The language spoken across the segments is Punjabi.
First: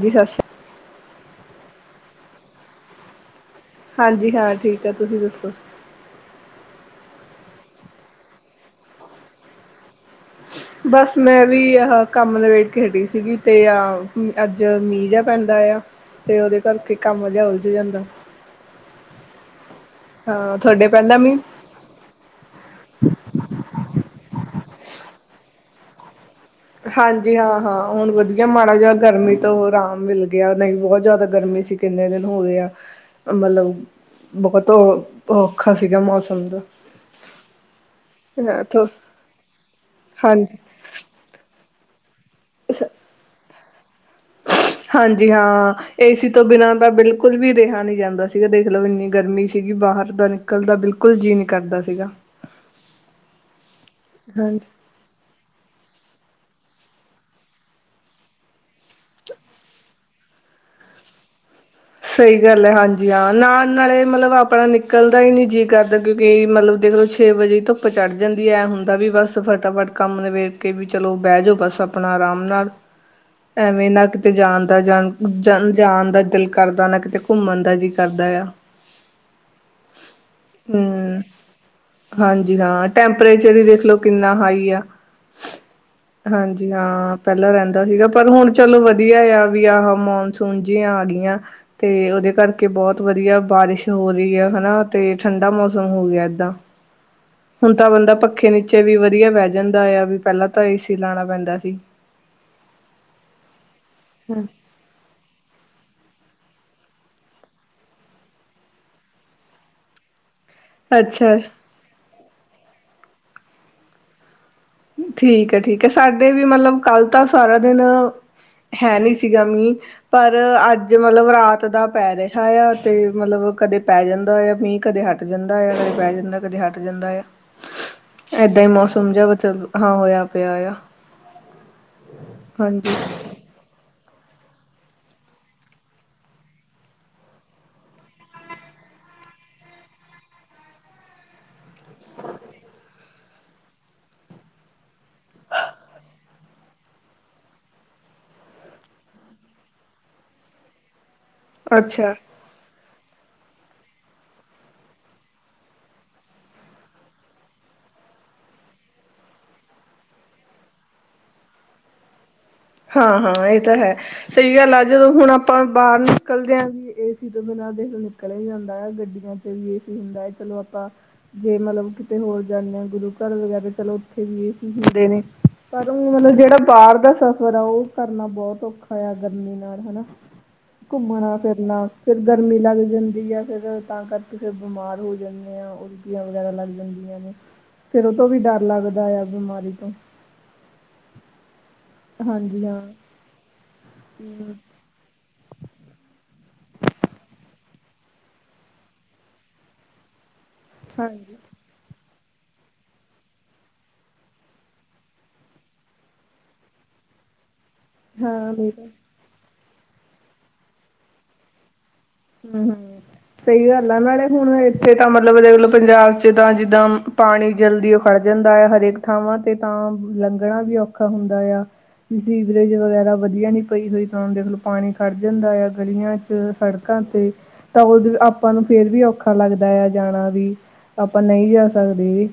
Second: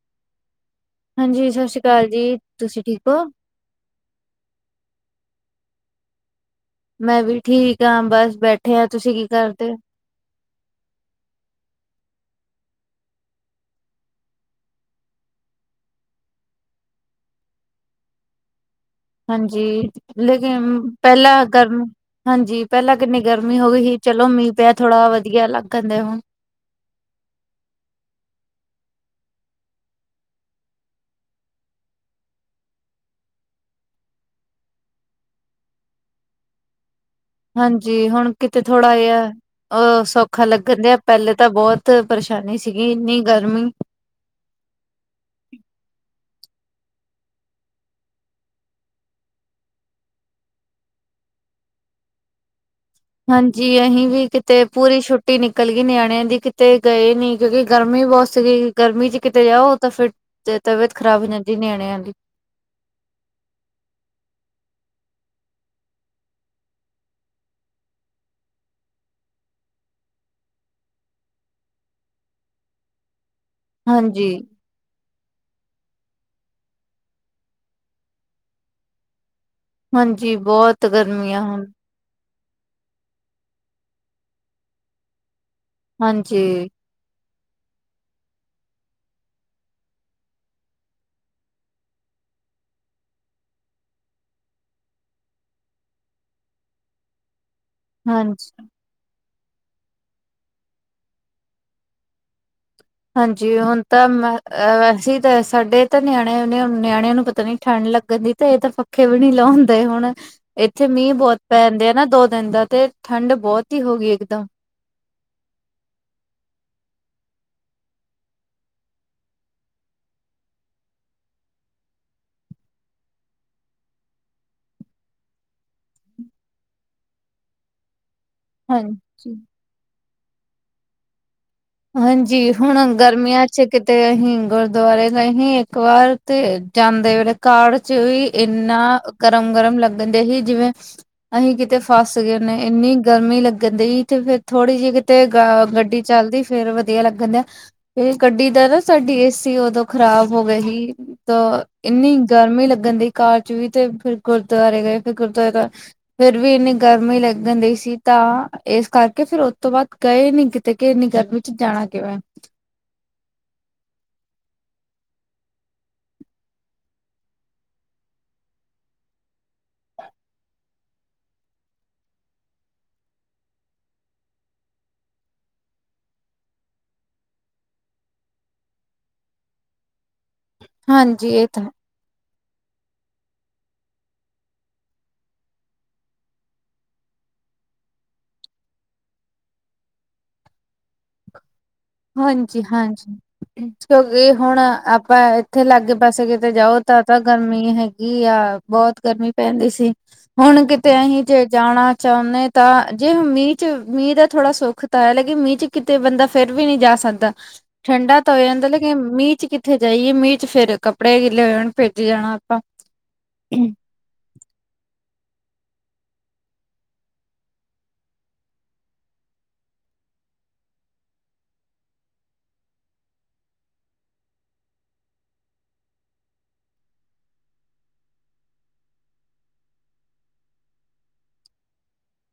ਜੀ ਸਤਿ ਸ਼੍ਰੀ ਅਕਾਲ। ਹਾਂਜੀ। ਸਤਿ ਸ਼੍ਰੀ ਅਕਾਲ ਜੀ ਤੁਸੀਂ ਠੀਕ ਹੋ। ਹਾਂਜੀ, ਹਾਂ ਠੀਕ ਆ ਤੁਸੀਂ ਦੱਸੋ। ਮੈਂ ਵੀ ਠੀਕ ਹਾਂ ਬਸ ਬੈਠੇ ਆ ਤੁਸੀਂ ਕੀ ਕਰਦੇ ਹੋ। ਬਸ ਮੈਂ ਵੀ ਆ ਕੰਮ ਲਬੇਟ ਕੇ ਹਟੀ ਸੀਗੀ ਤੇ ਆ ਅੱਜ ਮੀਂਹ ਜਿਹਾ ਪੈਂਦਾ ਆ। ਤੇ ਉਹਦੇ ਕਰਕੇ ਕੰਮ ਜਿਹਾ ਉਲਝ ਜਾਂਦਾ। ਹਾਂਜੀ। ਹਾਂ ਲੇਕਿਨ ਤੁਹਾਡੇ ਪੈਂਦਾ ਮੀਂਹ ਪਹਿਲਾਂ ਗਰਮ। ਹਾਂਜੀ। ਪਹਿਲਾਂ ਕਿੰਨੀ ਗਰਮੀ ਹੋ ਗਈ ਸੀ ਚਲੋ ਮੀਂਹ ਪਿਆ ਥੋੜ੍ਹਾ ਵਧੀਆ ਲੱਗ ਜਾਂਦਾ ਹੁਣ। ਹਾਂਜੀ ਹਾਂ ਹਾਂ, ਹੁਣ ਵਧੀਆ ਮਾੜਾ ਜਿਹਾ ਗਰਮੀ ਤੋਂ ਆਰਾਮ ਮਿਲ ਗਿਆ ਉਹ ਦੀ ਬਹੁਤ ਜ਼ਿਆਦਾ ਗਰਮੀ ਸੀ। ਕਿੰਨੇ ਦਿਨ ਹੋਗੇ ਆ ਮਤਲਬ ਬਹੁਤ ਔਖਾ ਸੀਗਾ ਮੌਸਮ ਦਾ ਹਾਂਜੀ। ਹੁਣ ਕਿਤੇ ਹਾਂ ਥੋ ਥੋੜ੍ਹਾ ਜਿਹਾ ਦਿਆ ਅਸੌਖਾ ਹਾਂਜੀ ਲੱਗਣ ਪਹਿਲੇ ਤਾਂ ਬਹੁਤ ਪਰੇਸ਼ਾਨੀ ਸੀਗੀ ਇੰਨੀ ਗਰਮੀ ਹਾਂਜੀ ਹਾਂ। ਏਸੀ ਤੋਂ ਬਿਨਾਂ ਤਾਂ ਬਿਲਕੁਲ ਵੀ ਰਿਹਾ ਨਹੀਂ ਜਾਂਦਾ ਸੀਗਾ ਦੇਖ। ਲਓ ਇੰਨੀ ਗਰਮੀ ਸੀਗੀ ਬਾਹਰ ਦਾ ਨ ਕਲ ਦਾ ਬਿਲਕੁਲ ਜੀਅ ਨੀ ਕਰਦਾ ਸੀਗਾ। ਹਾਂਜੀ। ਅਸੀਂ ਵੀ ਹਾਂਜੀ। ਕਿਤੇ ਪੂਰੀ ਛੁੱਟੀ ਨਿਕਲ ਗਈ ਨਿਆਣਿਆਂ ਦੀ ਕਿਤੇ ਗਏ ਨੀ ਕਿਉਂਕਿ ਗਰਮੀ ਬਹੁਤ ਸੀਗੀ ਗਰਮੀ ਚ ਕਿਤੇ ਜਾਓ ਤਾਂ ਫਿਰ ਤਬੀਅਤ ਖਰਾਬ ਹੋ ਜਾਂਦੀ ਨਿਆਣਿਆਂ ਦੀ। ਸਹੀ ਗੱਲ ਹੈ ਹਾਂਜੀ ਹਾਂ ਨਾਲ ਨਾਲੇ ਮਤਲਬ ਆਪਣਾ ਨਿਕਲਦਾ ਹੀ ਨੀ ਜੀਅ ਕਰਦਾ ਕਿਉਂਕਿ ਮਤਲਬ ਦੇਖ ਲੋ ਛੇ ਵਜੇ ਧੁੱਪ ਚੜ੍ਹ ਜਾਂਦੀ ਹੈ ਐਂ ਹੁੰਦਾ ਵੀ ਬਸ ਫਟਾਫਟ ਕੰਮ ਨਬੇੜ ਕੇ ਵੀ ਚਲੋ ਬਹਿ ਜਾਓ ਬਸ ਆਪ ਆਪਣਾ ਆਰਾਮ ਨਾਲ ਐਵੇਂ ਨਾ ਕਿਤੇ ਹਾਂਜੀ। ਜਾਣ ਦਾ ਜਾਣ ਜਾਣ ਦਾ ਦਿਲ ਕਰਦਾ ਨਾ ਕਿਤੇ ਘੁੰਮਣ ਦਾ ਜੀ ਕਰਦਾ ਆ। ਹਾਂਜੀ। ਬਹੁਤ ਹੂੰ ਗਰਮੀਆਂ ਹਨ। ਹਾਂਜੀ। ਹਾਂ ਟੈਂਪਰੇਚਰ ਹੀ ਦੇਖਲੋ ਕਿੰਨਾ ਹਾਈ ਆ। ਹਾਂਜੀ ਹਾਂ। ਪਹਿਲਾਂ ਰਹਿੰਦਾ ਸੀਗਾ ਪਰ ਹੁਣ ਚਲੋ ਵਧੀਆ ਆ ਵੀ ਆਹ ਮਨਸੂਨ ਜੀਂਆ ਗਈਆਂ। ਤੇ ਉਹਦੇ ਕਰਕੇ ਬਹੁਤ ਵਧੀਆ ਬਾਰਿਸ਼ ਹੋ ਰਹੀ ਹੈ ਹਨਾ ਤੇ ਠੰਡਾ ਮੌਸਮ ਹੋ ਗਿਆ ਏਦਾਂ [inaudible] ਹੁਣ ਤਾਂ ਬੰਦਾ ਹਾਂਜੀ। ਪੱਖੇ ਨੀਚੇ ਵੀ ਵਧੀਆ ਬਹਿ ਜਾਂਦਾ ਆ ਵੀ ਪਹਿਲਾਂ ਤਾਂ ਏ ਸੀ ਲਾਉਣਾ ਪੈਂਦਾ ਸੀ। ਹਾਂਜੀ। ਹੁਣ ਤਾਂ ਵੈਸੇ ਸਾਡੇ ਤਾਂ ਨਿਆਣਿਆਂ ਨਿਆਣਿਆਂ ਨੂੰ ਪਤਾ ਨੀ ਠੰਢ ਲੱਗਣ ਦੀ ਤੇ ਇਹ ਤਾਂ ਪੱਖੇ ਵੀ ਨੀ ਲਾਉਂਦੇ ਹੁਣ ਇੱਥੇ ਮੀਂਹ ਅੱਛਾ ਬਹੁਤ ਪੈਦੇ ਆ ਨਾ ਦੋ ਦਿਨ ਦਾ ਤੇ ਠੰਡ ਬਹੁਤ ਹੀ ਹੋ ਗਈ ਇੱਕਦਮ ਠੀਕ ਹੈ- ਠੀਕ ਹੈ ਸਾਡੇ ਵੀ ਮਤਲਬ ਕੱਲ ਤਾਂ ਸਾਰਾ ਦਿਨ ਹੈ ਨਹੀਂ ਸੀਗਾ ਮੀਂਹ। ਪਰ ਅੱਜ ਮਤਲਬ ਰਾਤ ਦਾ ਪੈ ਰਿਹਾ ਆ ਤੇ ਮਤਲਬ ਕਦੇ ਪੈ ਜਾਂਦਾ ਆ ਮੀਂਹ ਕਦੇ ਹਟ ਹਟ ਜਾਂਦਾ ਆ ਕਦੇ ਪੈ ਜਾਂਦਾ ਕਦੇ ਹਟ ਜਾਂਦਾ ਆ। ਏਦਾਂ ਹੀ ਮੌਸਮ ਹਾਂਜੀ। ਜਿਹਾ ਹਾਂ ਹੋਇਆ ਪਿਆ ਆ। ਹਾਂਜੀ। ਹੁਣ ਗਰਮੀਆਂ ਚ ਕਿਤੇ ਅਸੀਂ ਗੁਰਦੁਆਰੇ ਅਸੀ ਇੱਕ ਵਾਰ ਤੇ ਜਾਂਦੇ ਵੇਲੇ ਕਾਰ ਵਿੱਚ ਵੀ ਇੰਨਾ ਗਰਮ ਗਰਮ ਲੱਗਣਦੇ ਸੀ ਜਿਵੇਂ ਅਸੀਂ ਕਿਤੇ ਫਸ ਗਏ ਨੇ ਇੰਨੀ ਗਰਮੀ ਲੱਗਣ ਦੀ ਤੇ ਫੇਰ ਥੋੜੀ ਜਿਹੀ ਕਿਤੇ ਗੱਡੀ ਚੱਲਦੀ ਫੇਰ ਵਧੀਆ ਲੱਗਣ ਦਿਆ ਗੱਡੀ ਦਾ ਨਾ ਸਾਡੀ ਏਸੀ ਉਦੋਂ ਖ਼ਰਾਬ ਹੋ ਗਈ ਸੀ। ਤਾਂ ਅੱਛਾ ਇੰਨੀ ਗਰਮੀ ਲੱਗਣ ਦੀ ਕਾਰ ਚ ਵੀ' ਤੇ ਫਿਰ ਗੁਰਦੁਆਰੇ ਗਏ ਫਿਰ ਗੁਰਦੁਆਰੇ ਤੋਂ। ਫੇਰ ਵੀ ਇੰਨੀ ਗਰਮੀ ਲੱਗਣ ਦੀ ਸੀ ਤਾਂ ਇਸ ਕਰਕੇ ਫਿਰ ਉਸ ਤੋਂ ਬਾਅਦ ਗਏ ਨੀ ਕਿਤੇ ਕਿ ਇੰਨੀ ਗਰਮੀ ਜਾਣਾ ਕਿਉ ਹੈ। ਹਾਂ-ਹਾਂ ਇਹ ਤਾਂ ਹੈ। ਸਹੀ ਗੱਲ ਆ ਜਦੋਂ ਹੁਣ ਆਪਾਂ ਬਾਹਰ ਨਿਕਲਦੇ ਹਾਂ ਵੀ ਏ ਸੀ ਤੋਂ ਬਿਨਾਂ ਦੇਖੋ ਨਿਕਲੇ। ਜਾਂਦਾ ਹੈ ਗੱਡੀਆਂ ਚ ਵੀ ਏ ਸੀ ਹੁੰਦਾ ਹੈ। ਚਲੋ ਆਪਾਂ ਜੇ ਮਤਲਬ ਕਿਤੇ ਹੋਰ ਜਾਂਦੇ ਹ ਗੁਰੂ ਘਰ ਵਗੈਰਾ ਚਲੋ ਉੱਥੇ ਵੀ ਏ ਸੀ ਹੁੰਦੇ ਨੇ ਪਰ ਉਹ ਮਤਲਬ ਜਿਹੜਾ ਬਾਹਰ ਦਾ। [unintelligible] ਉਹ ਕਰਨਾ ਬਹੁਤ ਔਖਾ ਆ ਗਰਮੀ ਨਾਲ ਹਨਾ' ਹਾਂਜੀ ਘੁੰਮਣਾ ਇਹ ਤਾਂ ਫਿਰਨਾ। ਫਿਰ ਗਰਮੀ ਲੱਗ ਜਾਂਦੀ ਆ ਫਿਰ ਤਾਂ ਕਰਕੇ ਫਿਰ ਬਿਮਾਰ ਹੋ ਜਾਂਦੇ ਆਂ। ਉਲਟੀਆਂ ਵਗੈਰਾ ਲੱਗ ਜਾਂਦੀਆਂ ਨੇ'ਫਿਰ ਉਹ ਤੋਂ ਵੀ ਡਰ ਲੱਗਦਾ ਆ ਬਿਮਾਰੀ ਤੋਂ। ਹਾਂਜੀ ਹਾਂ ਹਾਂਜੀ-ਹਾਂਜੀ ਇਹ ਹਮ, ਹੁਣ ਆਪਾਂ ਇੱਥੇ ਲਾਗੇ ਪਾਸੇ ਕਿਤੇ ਜਾਓ ਤਾਂ ਤਾਂ ਗਰਮੀ ਹੈਗੀ ਆ ਬਹੁਤ ਗਰਮੀ ਪੈਂਦੀ ਸੀ। ਹੁਣ ਕਿ। ਤੇ ਅਸੀਂ ਹਾਂਜੀ ਜੇ ਜਾਣਾ ਚਾਹੁੰਦੇ ਤਾਂ' ਜੇ ਮੀਂਹ ਚ ਮੀਂਹ ਦਾ ਥੋੜਾ ਸੁੱਖ ਤਾਂ ਹੈ ਲੇਕਿਨ ਮੀਂਹ ਚ?। ਕਿਤੇ ਬੰਦਾ ਫੇਰ ਵੀ ਨਹੀਂ ਜਾ ਸਕਦਾ' ਠੰਡਾ ਤਾਂ ਹੋ ਹਾਂ ਜਾਂਦਾ ਨਹੀਂ ਤਾਂ ਲੇਕਿਨ ਮੀਂਹ ਚ ਕਿਤੇ। ਉੱਥੇ ਜਾਈਏ ਮੀਂਹ ਚ ਫਿਰ ਕੱਪੜੇ ਗਿੱਲੇ ਹੋ ਜਾਣ। ਭਿੱਜ ਜਾਣਾ। ਆਪਾਂ। ਹੂੰ ਹੂੰ, ਸਹੀ ਗੱਲ ਮ ਹੁਣ ਇੱਥੇ ਤਾਂ ਮਤਲਬ ਪੰਜਾਬ ਚ ਤਾਂ ਜਿੱਦਾਂ ਪਾਣੀ ਜਲਦੀ ਉਹ ਖੜ ਜਾਂਦਾ ਹੈ ਹਰੇਕ ਥਾਵਾਂ ਤੇ ਤਾਂ ਲੰਘਣਾ ਵੀ ਔਖਾ ਹੁੰਦਾ ਆ। ਸੀਵਰੇਜ ਵਗੈਰਾ ਵਧੀਆ ਨੀ ਪਈ ਹੋਈ ਤਾਂ ਦੇਖਲੋ ਪਾਣੀ ਖੜ ਜਾਂਦਾ ਆ ਗਲੀਆਂ ਚ ਸੜਕ ਅਤੇ ਤਾਂ ਉਹ ਆਪਾਂ ਨੂੰ ਫੇਰ ਵੀ ਔਖਾ ਲੱਗਦਾ ਆ ਜਾਣਾ ਵੀ ਆਪਾਂ ਨਹੀਂ ਜਾ ਸਕਦੇ ਜੀ।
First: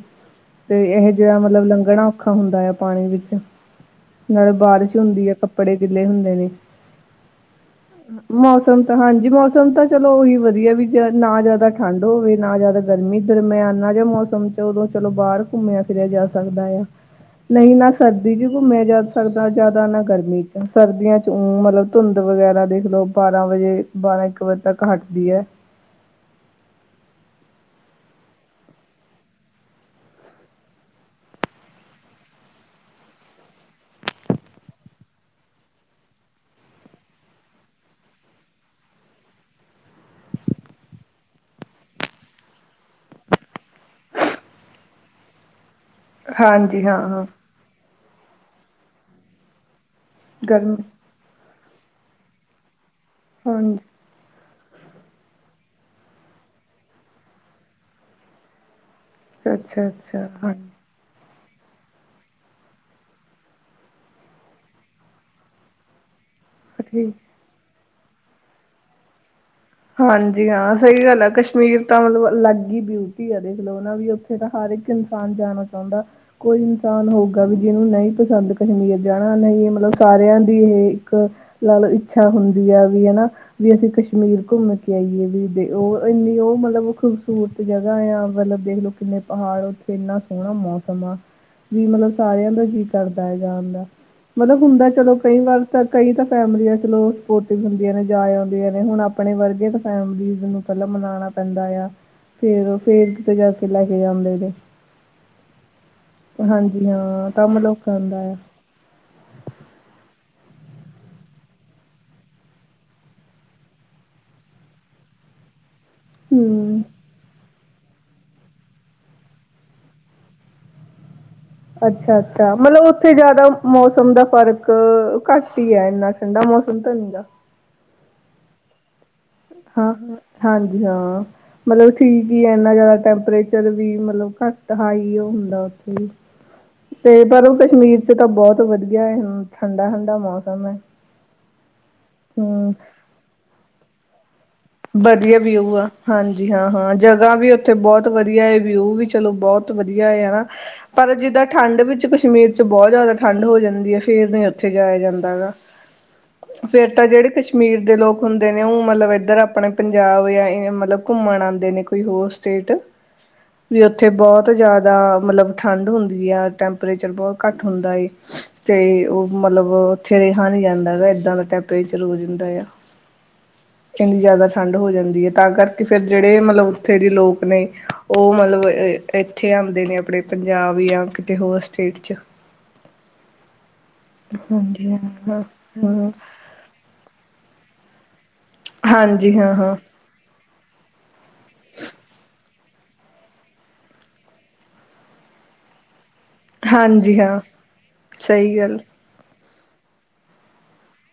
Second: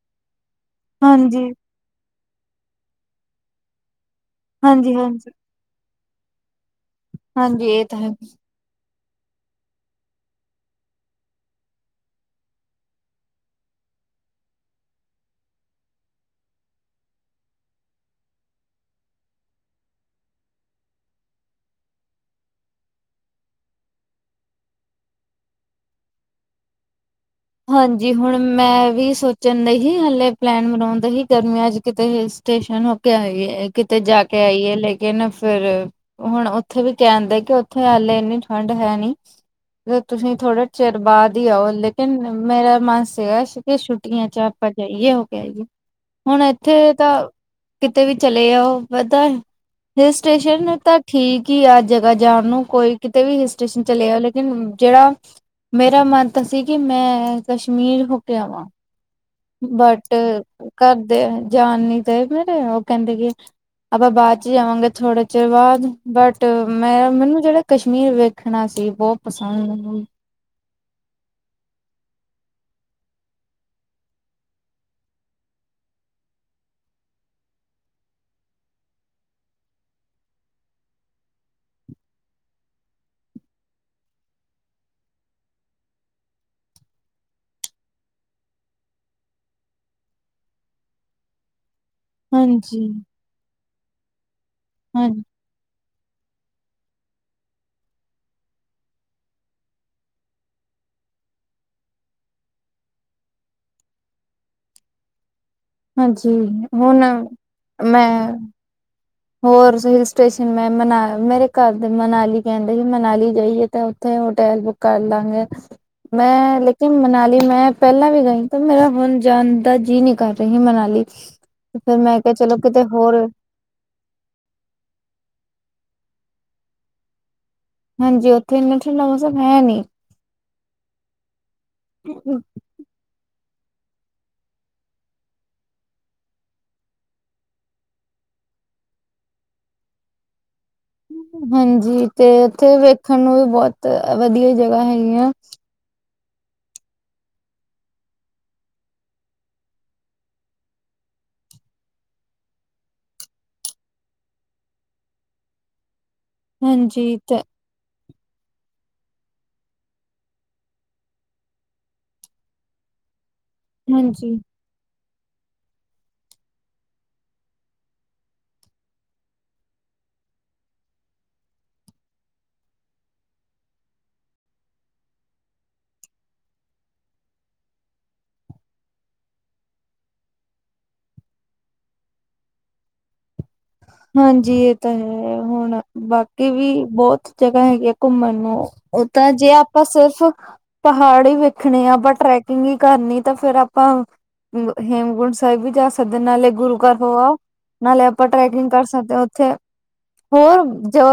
ਤੇ ਇਹ ਜਿਹਾ ਹਾਂਜੀ। ਮਤਲਬ ਲੰਘਣਾ ਔਖਾ ਹੁੰਦਾ ਆ ਪਾਣੀ ਵਿੱਚ। ਨਾਲੇ ਹਾਂਜੀ-ਹਾਂਜੀ, ਬਾਰਿਸ਼ ਹੁੰਦੀ ਹਾਂਜੀ ਏ ਕੱਪੜੇ ਗਿੱਲੇ ਹੁੰਦੇ ਨੇ' ਹਾਂਜੀ ਇਹ ਤਾਂ ਹੈ। ਮੌਸ [unintelligible] ਮੌਸਮ ਤਾਂ ਚਲੋ ਉਹੀ ਵਧੀਆ ਵੀ ਨਾ ਜ਼ਿਆਦਾ ਠੰਢ ਹੋਵੇ ਨਾ ਜ਼ਿਆਦਾ ਗਰਮੀ ਦਰਮਿਆਨਾ ਜਿਆ ਮੌਸਮ। ਤੇ ਉਦੋਂ ਚਲੋ ਬਾਹਰ ਘੁੰਮਿਆ ਫਿਰਿਆ ਜਾ ਸਕਦਾ ਆ। ਨਹੀਂ ਨਾ ਸਰਦੀ ਚ ਘੁੰਮਿਆ ਜਾ ਸਕਦਾ ਜ਼ਿਆਦਾ ਨਾ ਗਰਮੀ ਚ ਸਰਦੀਆਂ ਚ ਊ ਮਤਲਬ। ਧੁੰਦ ਵਗੈਰਾ ਦੇਖਲੋ ਬਾਰਾਂ ਵਜੇ ਬਾਰਾਂ ਇੱਕ ਵਜੇ ਤੱਕ ਹਟਦੀ ਐ। ਹਾਂਜੀ ਹੁਣ ਮੈਂ ਵੀ ਸੋਚਣ ਡਈ ਸੀ' ਹਲੇ ਪਲੈਨ ਬਨਾਉਣ ਦਈ ਸੀ ਗਰਮੀਆਂ ਚ ਕਿਤੇ ਸਟੇਸ਼ਨ ਹੋ ਕੇ ਆਈਏ ਕਿਤੇ ਜਾ ਕੇ ਆਈਏ ਲੇਕਿਨ ਫਿਰ। ਹੁਣ ਉੱਥੇ ਵੀ ਕਹਿਣਦੇ ਕਿ ਉੱਥੇ ਹਾਲੇ ਇੰਨੀ ਠੰਡ ਹੈ ਨਹੀਂ। ਤੁਸੀਂ ਥੋੜੇ ਚਿਰ ਬਾਅਦ ਹੀ ਆਓ। ਮੇਰਾ ਮਨ ਸੀਗਾ ਸੀ ਕਿ ਛੁੱਟੀਆਂ ਚ ਆਪਾਂ ਜਾਈਏ ਹੋ ਕੇ ਆਈਏ। ਹੁਣ ਹਾਂਜੀ ਇੱਥੇ ਹਾਂ ਤਾਂ। ਹਾਂ ਕਿਤੇ ਵੀ ਚਲੇ ਆ ਉਹ ਵਧਾ ਹਿਲ ਸਟੇਸ਼ਨ ਗਰਮੀ ਠੀਕ ਈ ਆ ਜਗ੍ਹਾ ਜਾਣ ਨੂੰ' ਕੋਈ ਕਿਤੇ ਵੀ ਹਿਲ ਹਾਂਜੀ ਸਟੇਸ਼ਨ ਚਲੇੇ। ਜਿਹੜਾ ਮੇਰਾ ਮੰਨ ਤਾਂ ਸੀ ਕਿ ਮੈਂ ਕਸ਼ਮੀਰ ਹੋ ਕੇ ਆਵਾਂ। ਅੱਛਾ ਬਟ' ਅੱਛਾ ਹਾਂਜੀ ਘਰਦੇ ਜਾਣ ਨੀ ਤੇ ਮੇਰੇ ਉਹ ਕਹਿੰਦੇ ਕਿ ਆਪਾਂ ਬਾਅਦ ਚ ਜਾਵਾਂਗੇ ਥੋੜੇ ਚਿਰ ਬਾਅਦ। ਬਟ ਮੈਂ ਠੀਕ ਮੈਨੂੰ ਜਿਹੜਾ ਕਸ਼ਮੀਰ ਵੇਖਣਾ ਸੀ ਬਹੁਤ ਪਸੰਦ। ਹਾਂਜੀ ਹਾਂ ਸਹੀ ਗੱਲ ਕਸ਼ਮੀਰ ਤਾਂ ਮਤਲਬ ਅਲੱਗ ਹੀ ਬਿਊਟੀ ਦੇਖ ਲੋ ਨਾ ਵੀ ਉੱ। ਤਾਂ ਹਰ ਇੱਕ ਇਨਸਾਨ ਜਾਣਾ ਚਾਹੁੰਦਾ। ਕੋਈ ਇਨਸਾਨ ਹੋਊਗਾ ਵੀ ਜਿਹਨੂੰ ਨਹੀਂ ਪਸੰਦ ਕਸ਼ਮੀਰ ਜਾਣਾ ਨਹੀ' ਇਹ ਮਤਲਬ ਸਾਰਿਆਂ ਦੀ ਇਹ ਇੱਕ ਲਾ ਲਓ ਇੱਛਾ ਹੁੰਦੀ ਹੈ ਵੀ ਹਨਾ' ਵੀ ਅਸੀਂ ਕਸ਼ਮੀਰ। ਘੁੰਮ ਕੇ ਆਈਏ ਵੀ ਦੇਖ ਉਹ ਇੰਨੀ ਉਹ ਮਤਲਬ ਖੂਬਸੂਰਤ ਜਗਾ ਆ ਮਤਲਬ ਦੇਖਲਓ ਕਿੰਨੇ ਪਹਾੜ ਓਥੇ। ਇੰਨਾ ਸੋਹਣਾ ਮੌਸਮ ਆ' ਵੀ ਮਤਲਬ। ਸਾਰਿਆਂ ਦਾ ਜੀ ਹਾਂਜੀ ਕਰਦਾ ਹੈ ਜਾਣ ਦਾ'ਮਤਲਬ ਹੁੰਦਾ ਹਾਂ ਚਲੋ ਕਈ ਵਾਰ। ਤਾਂ ਕਈ ਤਾਂ ਫੈਮਲੀੀਆਂ ਚਲੋ ਸਪੋਰਟਿਵ ਹੁੰਦੀਆਂ ਨੇ ਜਾਏ ਆਉਂਦੀਆਂ ਨੇ ਹੁਣ। ਆਪਣੇ ਵਰਗੇ ਤੇ ਫੈਮਲੀਜ਼ ਨੂੰ ਪਹਿਲਾਂ ਮਨਾਣਾ ਪੈਂਦਾ ਆ। ਫੇਰ ਉਹ ਫੇਰ ਕਿਤੇ ਜਾਕੇ ਲੈ ਕੇ ਜਾਂਦੇ ਜੇ। ਹਾਂਜੀ ਹਾਂਜੀ ਹੁਣ ਹਾਂ ਕੰਮ ਲੋਕ ਆਂਦਾ ਮੈਂ ਐ। ਹੋਰ ਹਿਲ ਸਟੇਸ਼ਨ ਮੈਂ ਮਨਾ ਮੇਰੇ ਘਰ ਦੇ ਮਨਾਲੀ ਕਹਿੰਦੇ ਸੀ ਮਨਾਲੀ ਜਾਈਏ ਤਾਂ ਉੱਥੇ ਹੋਟਲ ਬੁੱਕ ਕਰ ਲਾਂਗੇ ਮੈਂ ਲ ਹੂੰ ਤੇ ਮਨਾਲੀ ਮੈਂ ਪਹਿਲਾਂ ਵੀ ਗਈ ਤੇ ਮੇਰਾ ਹੁਣ ਜਾਣਦਾ ਜੀਅ ਨੀ ਕਰ ਰਹੀ ਮਨਾਲ ਅੱਛਾ, ਅੱਛਾ ਮਤਲਬ ਉੱਥੇ ਜਿਆਦਾ ਮੌਸਮ ਦਾ ਫ਼ਰਕ ਘੱਟ ਈ ਹੈ ਇੰਨਾ ਠੰਡਾ ਮੌਸਮ ਤਾਂ ਨਹੀਂ ਗਾ ਹਾਂਜੀ ਉੱਥੇ [unintelligible] [unintelligible] ਹਾਂ ਹਾਂਜੀ ਹਾਂ, ਮਤਲਬ ਠੀਕ ਈ ਐ। ਇੰਨਾ ਜ਼ਿਆਦਾ ਟੈਂਪਰੇਚਰ ਵੀ ਮਤਲਬ ਘੱਟ ਹਾਈ ਉਹ ਹੁੰਦਾ ਉੱਥੇ ਵੀ ਤੇ ਪਰ ਉਹ ਕਸ਼ਮੀਰ ਚ ਤਾਂ ਬਹੁਤ ਵਧੀਆ ਠੰਡਾ, ਠੰਢਾ ਮੌਸਮ ਐ। ਹਾਂਜੀ, ਤੇ ਉੱਥੇ ਵੇਖਣ ਨੂੰ ਵੀ ਬਹੁਤ ਵਧੀਆ ਜਗ੍ਹਾ ਹੈਗੀੀਆਂ। ਵਧੀਆ ਵਿਊ ਆ ਹਾਂਜੀ ਹਾਂ, ਹਾਂ ਜਗ੍ਹਾ ਵੀ ਉੱਥੇ ਬਹੁਤ ਵਧੀਆ ਏ ਵਿਊ ਵੀ ਚਲੋ ਬਹੁਤ ਵਧੀਆ ਐ ਹਨਾ। ਪਰ ਜਿੱਦਾਂ ਠੰਡ ਵਿੱਚ ਕਸ਼ਮੀਰ ਚ ਬਹੁਤ ਜ਼ਿਆਦਾ ਠੰਡ ਹੋ ਜਾਂਦੀ ਏ। ਫਿਰ ਨਹੀਂ ਉੱਥੇ ਜਾਇਆ ਜਾਂਦਾ ਹੈਗਾ। ਫੇਰ ਤਾਂ ਹਾਂਜੀ ਜਿਹੜੇ ਤੇ ਕਸ਼ਮੀਰ ਦੇ ਲੋਕ ਹੁੰਦੇ ਨੇ ਉਹ ਮਤਲਬ ਇੱਧਰ ਆਪਣੇ ਪੰਜਾਬ ਜਾਂ ਮਤਲਬ ਘੁੰਮਣ ਆਉਂਦੇ ਨੇ ਕੋਈ ਹੋਰ ਸਟੇਟ। ਵੀ ਉੱਥੇ ਹਾਂਜੀ। ਬਹੁਤ ਜ਼ਿਆਦਾ ਮਤਲਬ ਠੰਡ ਹੁੰਦੀ ਆ ਟੈਂਪਰੇਚਰ ਬਹੁਤ ਘੱਟ ਹੁੰਦਾ ਏ। ਤੇ ਉਹ ਮਤਲਬ ਉੱਥੇ ਰਿਹਾ ਨਹੀਂ ਜਾਂਦਾ ਏ ਇਦਾਂ ਦਾ ਟੈਂਪਰੇਚਰ ਹੋ ਜਾਂਦਾ ਆ। ਇੰਨੀ ਜ਼ਿਆਦਾ। ਠੰਡ ਹੋ ਜਾਂਦੀ ਏ ਤਾਂ ਕਰਕੇ ਫੇਰ ਜਿਹੜੇ ਮਤਲਬ ਉੱਥੇ ਦੇ ਲੋਕ ਨੇ ਉਹ ਮਤਲਬ ਇੱਥੇ ਆਉਂਦੇ ਨੇ ਆਪਣੇ ਪੰਜਾਬ ਜਾਂ ਕਿਤੇ ਹੋਰ ਸਟੇਟ ਹਾਂਜੀ, ਇਹ ਤਾਂ ਹਾਂ ਹੈ ਹਾਂ ਹੁਣ ਹਾਂ ਬਾਕ ਵੀ ਬਹੁਤ ਜਗ੍ਹਾ ਹੈਗੀਆਂ ਘੁੰਮਣ ਨੂੰ ਉ ਤਾਂ ਹਾਂਜੀ ਜੇ ਹਾਂ ਹਾਂ ਆਪਾਂ ਸਿਰਫ ਪਹਾੜ ਈ ਵੇਖਣੇ ਆ ਆਪਾਂ ਟਰੈਕਿੰਗ ਵੀ ਕਰਨੀ ਤਾਂ ਫੇਰ ਆਪਾਂ ਹੇਮਕੁੰਟ ਸਾਹਿਬ ਵੀ ਜਾ ਸਕਦੇ ਨਾਲੇ ਗੁਰੂ ਘਰ ਹੋ ਹਾਂਜੀ ਆਓ ਹਾਂ ਨਾਲੇ ਆਪਾਂ ਸਹੀ ਟਰੈਕਿੰਗ ਗੱਲ ਕਰ ਸਕ ਤੇ ਉੱਥੇ ਹੋਰ ਜੋ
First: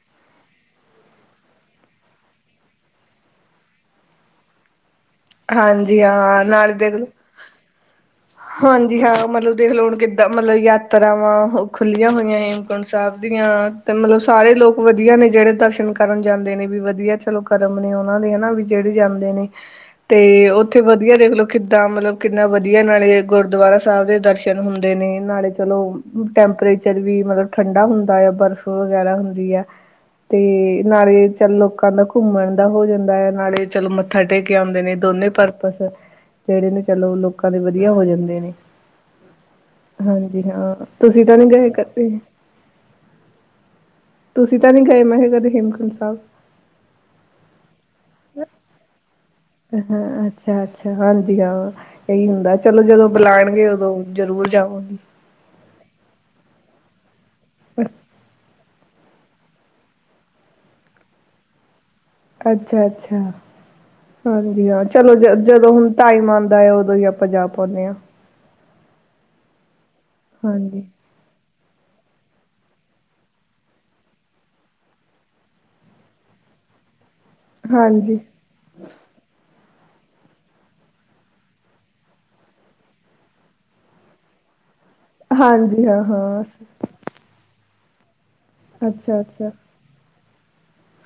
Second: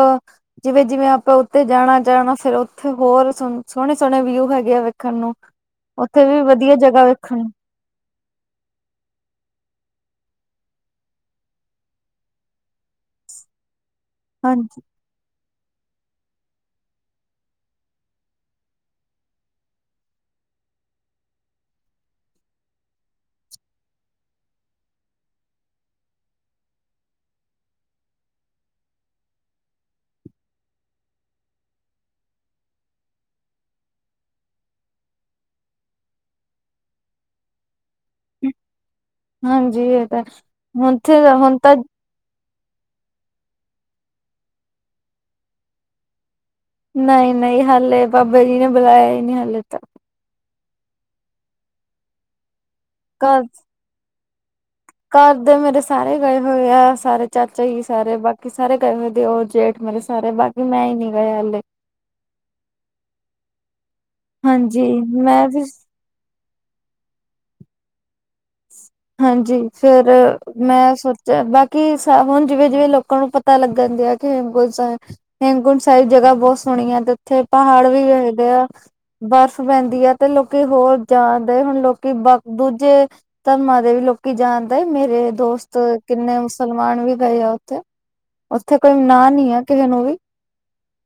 ਜਿਵੇਂ, ਜਿਵੇਂ ਆਪਾਂ ਉੱਤੇ ਜਾਣਾ, ਜਾਣਾ ਫਿਰ ਉੱਥੇ ਹੋਰ ਸੋਹਣੇ, ਸੋਹਣੇ ਵਿਊ ਹੈਗੇ ਆ ਵੇ ਵੇਖਣ ਨੂੰ, ਹਾਂਜੀ ਉੱਥੇ ਵੀ ਹਾਂ ਨਾਲੇ ਵਧੀਆ ਦੇਖ ਜਗ੍ਹਾ ਲਓ ਵੇਖਣ ਨੂੰ ਹਾਂਜੀ ਹਾਂ, ਮਤਲਬ ਦੇਖ ਲਓ ਹੁਣ ਕਿੱਦਾਂ ਮਤਲਬ ਯਾਤਰਾਵਾਂ ਹੋ ਖੁੱਲ੍ਹੀਆਂ ਹੋਈਆਂ ਏ। ਸਾਹਿਬ ਦੀਆਂ, ਤੇ ਮਤਲਬ ਸਾਰੇ ਲੋਕ ਹਾਂਜੀ ਵਧੀਆ ਨੇ ਜਿਹੜੇ ਦਰਸ਼ਨ ਕ ਕਰਨ ਜਾਂਦੇ ਨੇ ਵੀ ਵਧੀਆ ਚਲੋ ਕਰਮ ਨੇ ਉਹਨਾਂ ਦੇ ਹੈਨਾ ਵੀ ਜਿਹੜੇ ਜਾਂਦੇ ਨੇ ਤੇ ਉੱਥੇ ਵਧੀਆ, ਦੇਖਲੋ ਕਿੱਦਾਂ ਮਤਲਬ ਕਿੰਨਾ ਵਧੀਆ ਵਧੀਆ ਨਾਲੇ ਗੁਰਦੁਆਰਾ ਸਾਹਿਬ ਦੇ ਦਰਸ਼ਨ ਹੁੰਦੇ ਨੇ ਨਾਲੇ ਚਲੋ ਟੈਂਪਰੇਚਰ ਵੀ ਮਤਲਬ ਠੰਡਾ ਹੁੰਦਾ ਆ ਬਰਫ਼ ਵਗੈਰਾ ਹੁੰਦੀ ਐ। ਤੇ ਨਾਲੇ ਚੱਲ ਲੋਕਾਂ ਦਾ ਘੁੰਮਣ ਦਾ ਹੋ ਜਾਂਦਾ ਏ ਨਾਲੇ ਚਲ ਮ [unintelligible] ਕੇ ਆਉਂਦੇ ਨੇ ਦੋਨੇ ਪਰਪਸ ਐ। ਔ ਜਿਹੜੇ ਨੇ ਚਲੋ ਲੋਕਾਂ ਦੇ ਵਧੀਆ ਹੋ ਜਾਂਦੇ ਨੇ ਹਾਂਜੀ ਇਹ ਤਾਂ ਹਾਂਜੀ ਹਾਂ, ਉੱਥੇ ਤੁਸੀਂ ਤਾਂ ਨੀ ਹੁਣ ਗਏ ਕਦੇ। ਤੁਸੀਂ ਤਾਂ ਨੀ ਗਏ ਮੈਂ ਕਿਹਾ ਕਦੇ ਹੇਮਕੁੰਟ ਸਾਹਿਬ। ਨਹੀਂ, ਨਹੀਂ ਹਲੇ ਬਾਬਾ ਜੀ ਨੇ ਬੁਲਾਇਆ ਈ ਨਹੀਂ ਹਲੇ। ਅੱਛਾ, ਅੱਛਾ, ਅਛਾ ਹਾਂਜੀ ਹਾਂ, ਇਹੀ ਹੁੰਦਾ ਚਲੋ ਜਦੋਂ ਘਰ ਬੁਲਾਉਣਗੇ ਉਦੋਂ। ਜ਼ਰੂਰ ਜਾਓਗੇ। ਘਰ ਦੇ ਮੇਰੇ ਸਾਰੇ ਗਏ ਹੋਏ ਆ ਸਾਰੇ ਚਾਚਾ ਜੀ ਸਾਰੇ ਬਾਕੀ ਸਾਰੇ ਕੈਵੇ ਦਿਉਰ, ਜੇਠ ਮੇਰੇ ਸਾਰੇ ਬਾਕੀ ਮੈਂ ਹੀ ਨੀ ਗਏ ਹਲੇ। ਅੱਛਾ, ਅੱਛਾ ਹਾਂਜੀ ਹਾਂ, ਚਲੋ ਜ ਮੈਂ ਵੀ ਜਦੋਂ ਹੁਣ ਟਾਈਮ ਆਉਂਦਾ ਹੈ ਉਦੋਂ ਹੀ ਆਪਾਂ ਜਾ ਪਾਉਂਨੇ ਹਾਂ। ਹਾਂਜੀ, ਫੇਰ ਹਾਂਜੀ ਮੈਂ ਸੋਚ ਜ ਬਾਕੀ ਸਬ ਹੁਣ ਜਿਵੇਂ, ਜਿਵੇਂ ਲੋਕਾਂ ਨੂੰ ਪਤਾ ਲੱਗਨ ਡਿਆ ਆ ਕਿ ਹੇਮਕੁੰਟ ਸਾਹਿਬ ਹੇਮਕੁੰਟ ਸਾਹਿਬ ਜਗ੍ਹਾ ਬਹੁਤ ਸੋਹਣੀ ਆ ਤੇ ਉੱਥੇ ਪਹਾੜ ਵੀ ਹਾਂਜੀ [unintelligible] ਆ। ਬਰਫ਼ ਪੈਂਦੀ ਹੈ ਤੇ ਲੋਕੀ ਹੋਰ ਜਾਣ ਡੇ ਹੁਣ ਲੋਕੀ ਬ ਦੂਜੇ ਧਰਮਾਂ ਦੇ ਵੀ ਲੋਕੀ ਜਾਣ ਡੇ ਮੇਰੇ ਦੋਸਤ ਹਾਂਜੀ ਹਾਂ ਕਿੰਨੇ ਹਾਂ ਮੁਸਲਮਾਨ ਵੀ ਗਏ ਆ ਉੱਥੇ ਉੱਥੇ ਕੋਈ ਅੱਛਾ ਨਾਂ ਅੱਛਾ ਨੀ ਆ ਕਿਸੇ ਨੂੰ ਵੀ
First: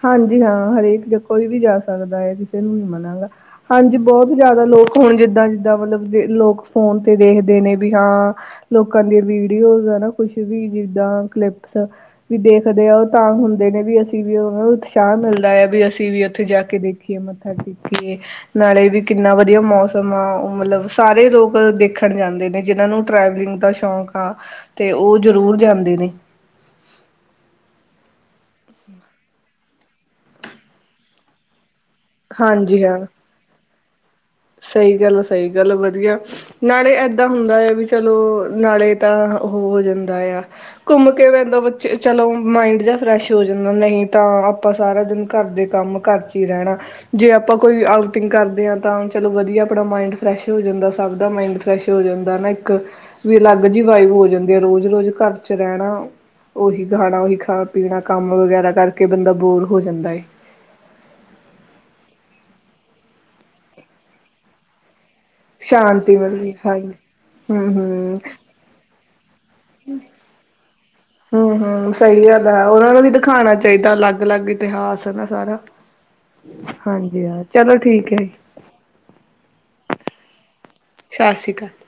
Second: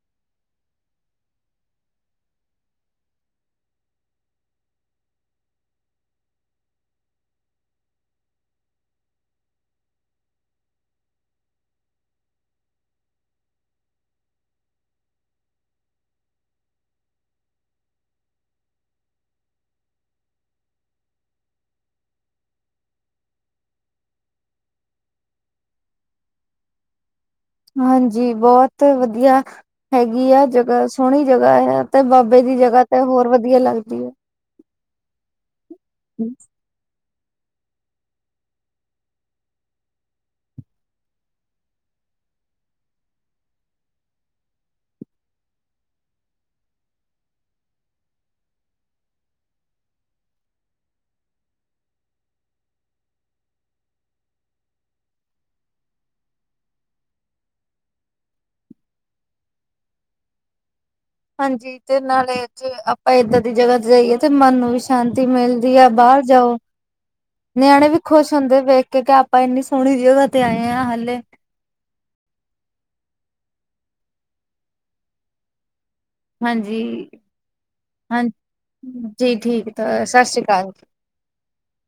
ਹਾਂਜੀ ਹਾਂ ਹਰੇਕ ਜ ਕੋਈ ਵੀ ਜਾ ਸਕਦਾ ਹੈ ਕਿਸੇ ਨੂੰ ਨ ਮਨਾਗਾ ਹਾਂਜੀ ਬਹੁਤ ਜ਼ਿਆਦਾ ਲੋਕ ਹੁਣ ਜਿੱਦਾਂ ਜਿੱਦਾਂ ਮਤਲਬ ਲੋਕ ਫੋਨ ਤੇ ਦੇਖਦੇ ਨੇ ਵੀ ਹਾਂ ਲੋਕਾਂ ਦੀ ਵੀਡੀਓ ਨਾ ਕੁਛ ਵੀ ਜਿਦਾਂ ਕਲਿਪਸ ਵੀ ਦੇਖਦੇ ਆ ਉਹ ਤਾਂ ਹੁੰਦੇ ਨੇ ਵੀ ਅਸੀਂ ਵੀ ਉਹ ਬਹੁਤ ਉਤਸ਼ਾਹ ਮਿਲਦਾ ਆ ਵੀ ਅਸੀਂ ਵੀ ਉੱਥੇ ਜਾ ਕੇ ਦੇਖੀਏ ਮੱਥਾ ਟੇਕੀਏ। ਨਾਲੇ ਵੀ ਕਿੰਨਾ ਵਧੀਆ ਮੌਸਮ ਆ ਉਹ ਮਤਲਬ ਸਾਰੇ ਲੋਕ ਦੇਖਣ ਜਾਂਦੇ ਨੇ ਜਿਹਨਾਂ ਨੂੰ ਟ੍ਰੈਵਲਿੰਗ ਦਾ। ਸ਼ੌਂਕ ਆ ਅਤੇ ਉਹ ਜ਼ਰੂਰ ਜਾਂਦੇ ਨੇ। ਹਾਂਜੀ ਬਹੁਤ ਵਧੀਆ ਹੈਗੀ ਆ ਜਗ੍ਹਾ ਸੋਹਣੀ ਜਗ੍ਹਾ ਆ। ਤੇ ਬਾਬੇ ਦੀ ਹਾਂਜੀ ਜਗ੍ਹਾ ਤੇ ਹਾਂ ਹੋਰ ਵਧੀਆ ਲੱਗਦੀ ਹੈ। ਸਹੀ ਗੱਲ ਆ ਸਹੀ ਗੱਲ ਵਧੀਆ। ਨਾਲੇ ਇੱਦਾਂ ਹੁੰਦਾ ਆ ਵੀ ਚਲੋ ਨਾਲੇ ਤਾਂ ਉਹ ਹੋ ਜਾਂਦਾ ਆ। ਘੁੰਮ ਕੇ ਪੈਂਦਾ ਬੱਚੇ ਚਲੋ ਮਾਇੰਡ ਜਿਹਾ ਫਰੈਸ਼ ਹੋ ਜਾਂਦਾ ਨਹੀਂ ਤਾਂ ਆਪਾਂ ਸਾਰਾ ਦਿਨ ਘਰ ਦੇ ਕੰਮ। ਘਰ ਚ ਹੀ ਰਹਿਣਾ ਜੇ ਆਪਾਂ ਕੋਈ ਆਊਟਿੰਗ ਕਰਦੇ ਹਾਂ ਤਾਂ। ਚਲੋ ਵਧੀਆ ਆਪਣਾ ਮਾਇੰਡ ਫਰੈਸ਼ ਹੋ ਜਾਂਦਾ ਸਭ ਦਾ ਮਾਇੰਡ ਫਰੈਸ਼ ਹੋ ਜਾਂਦਾ ਨਾ ਇੱਕ। ਵੀ ਅਲੱਗ ਜਿਹੀ ਵਾਈਬ ਹੋ ਜਾਂਦੀ ਐ ਰੋਜ਼ ਰੋਜ਼ ਘਰ ਚ ਰਹਿਣਾ। ਓਹੀ ਖਾਣਾ ਉਹੀ ਖਾਣਾ-ਪੀਣਾ ਕੰਮ ਵਗੈਰਾ ਕਰਕੇ ਬੰਦਾ ਬੋਰ ਹੋ ਜਾਂਦਾ ਏ। ਹਾਂਜੀ, ਤੇ ਨਾਲੇ ਜੇ ਚ ਆਪਾਂ ਏਦਾਂ ਦੀ ਜਗ੍ਹਾ ਤੇ ਜਾਈਏ ਤੇ ਮਨ ਨੂੰ ਵੀ। ਸ਼ਾਂਤੀ ਮਿਲਦੀ ਹੈ ਸ਼ਾਂਤੀ ਬਾਹਰ ਮਿਲਦੀ ਜਾਓ ਹਾਂਜੀ ਹਮ ਨਿਆਣੇ ਵੀ ਹਮ ਖੁਸ਼ ਹੁੰਦੇ ਵੇਖ ਕੇ ਕਿ ਆਪਾਂ ਇੰਨੀ। ਸੋਹਣੀ ਜਗ੍ਹਾ ਤੇ ਆਏ ਹਾਂ ਹਾਲੇ। ਹਮ ਹਮ ਸਹੀ ਗੱਲ ਹੈ ਉਹਨਾਂ ਨੂੰ ਵੀ ਦਿਖਾਉਣਾ ਚਾਹੀਦਾ ਅਲੱਗ ਅਲੱਗ ਇਤਿਹਾਸ ਹੈ ਨਾ ਸਾਰਾ। ਹਾਂਜੀ ਹਾਂ, ਚਲੋ ਠੀਕ ਹੈ ਹਾਂਜੀ ਜੀ। ਜੀ ਠੀਕ ਤਾਂ ਸਤਿ ਸ਼੍ਰੀ ਅਕਾਲ। ਸਤਿ ਸ਼੍ਰੀ ਅਕਾਲ।